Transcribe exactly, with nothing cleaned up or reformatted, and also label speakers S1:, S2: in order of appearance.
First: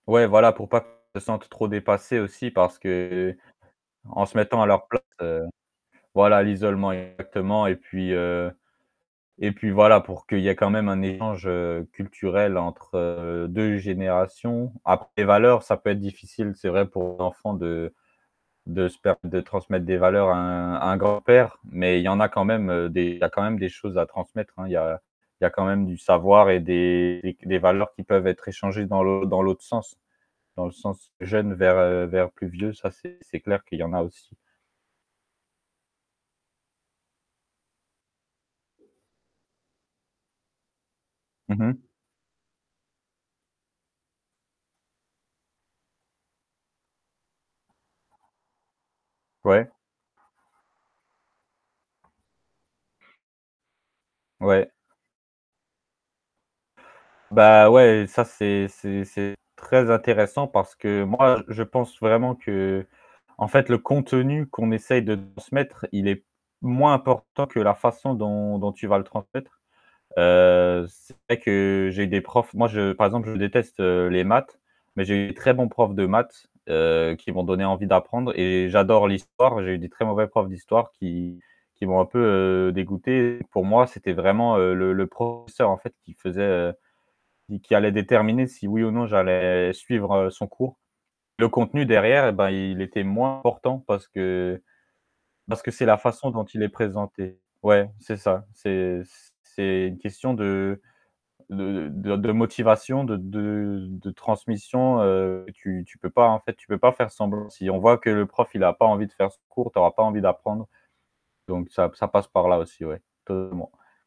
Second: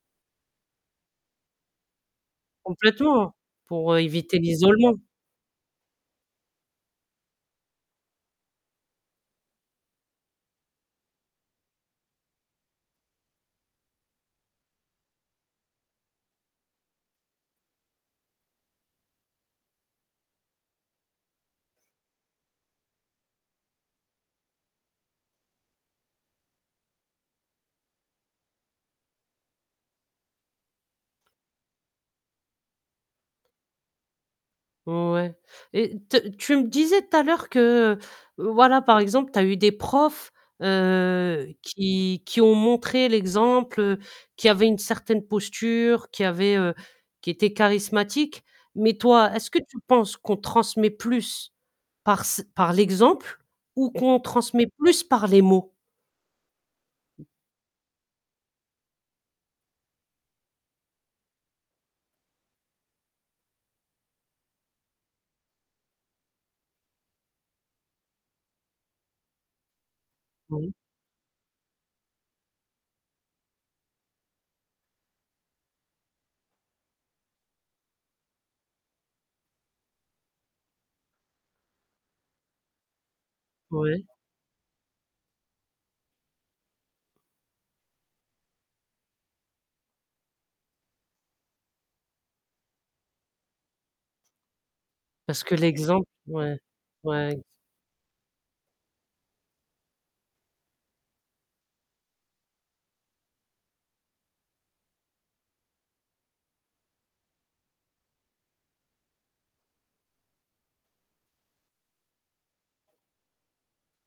S1: Ouais voilà, pour pas qu'ils se sentent trop dépassés aussi parce
S2: Complètement
S1: que
S2: pour
S1: en se
S2: éviter
S1: mettant à leur
S2: l'isolement.
S1: place, voilà, l'isolement exactement et puis heu et puis voilà pour qu'il y ait quand même un échange culturel entre deux générations. Après les valeurs, ça peut être difficile, c'est vrai pour l'enfant de de se de transmettre des valeurs à un à un grand-père, mais il y en a quand même des il y quand même des choses à transmettre hein, il y a il y a quand même du savoir et des des valeurs qui peuvent être échangées dans l'autre dans l'autre sens, dans le sens jeune vers vers plus vieux, ça c'est c'est clair qu'il y en a aussi.
S2: Ouais et te tu tu me disais tout à l'heure que voilà, par exemple, tu as eu des profs, heu,
S1: Mmh mh.
S2: qui qui ont montré l'exemple, qui avaient une certaine posture, qui avaient heu, qui étaient charismatiques. Mais toi, est-ce que
S1: Ouais.
S2: tu penses qu'on transmet plus parce par l'exemple ou qu'on transmet
S1: Ouais.
S2: plus par les mots?
S1: Bah ouais, ça c'est c'est c'est très intéressant parce que moi je pense vraiment qu'en fait le contenu qu'on essaye de transmettre, il est moins important que la façon dont dont tu vas le transmettre.
S2: Bon.
S1: Heu, c'est vrai que j'ai des profs, moi je par exemple je déteste, heu, les maths, mais j'ai eu de très bons profs de maths, heu, qui m'ont donné envie d'apprendre et j'adore l'histoire, j'ai eu de très mauvais profs d'histoire qui qui m'ont un peu dégoûté. Pour moi,
S2: Ouais.
S1: c'était vraiment le le professeur en fait qui faisait, qui allait déterminer si oui ou non j'allais suivre, heu, son cours. Le contenu derrière, eh bien il était moins important parce que
S2: Parce que
S1: parce que c'est la
S2: l'exemple
S1: façon dont
S2: ouais,
S1: il est
S2: ouais
S1: présenté.
S2: ex
S1: Ouais, c'est ça, c'est c'est une question de de de motivation, de de de transmission, heu, tu tu peux pas en fait, tu peux pas faire semblant. Si on voit que le prof, il n'a pas envie de faire ce cours, tu n'auras pas envie d'apprendre. Donc ça, ça passe par là aussi, ouais. [unintelligible]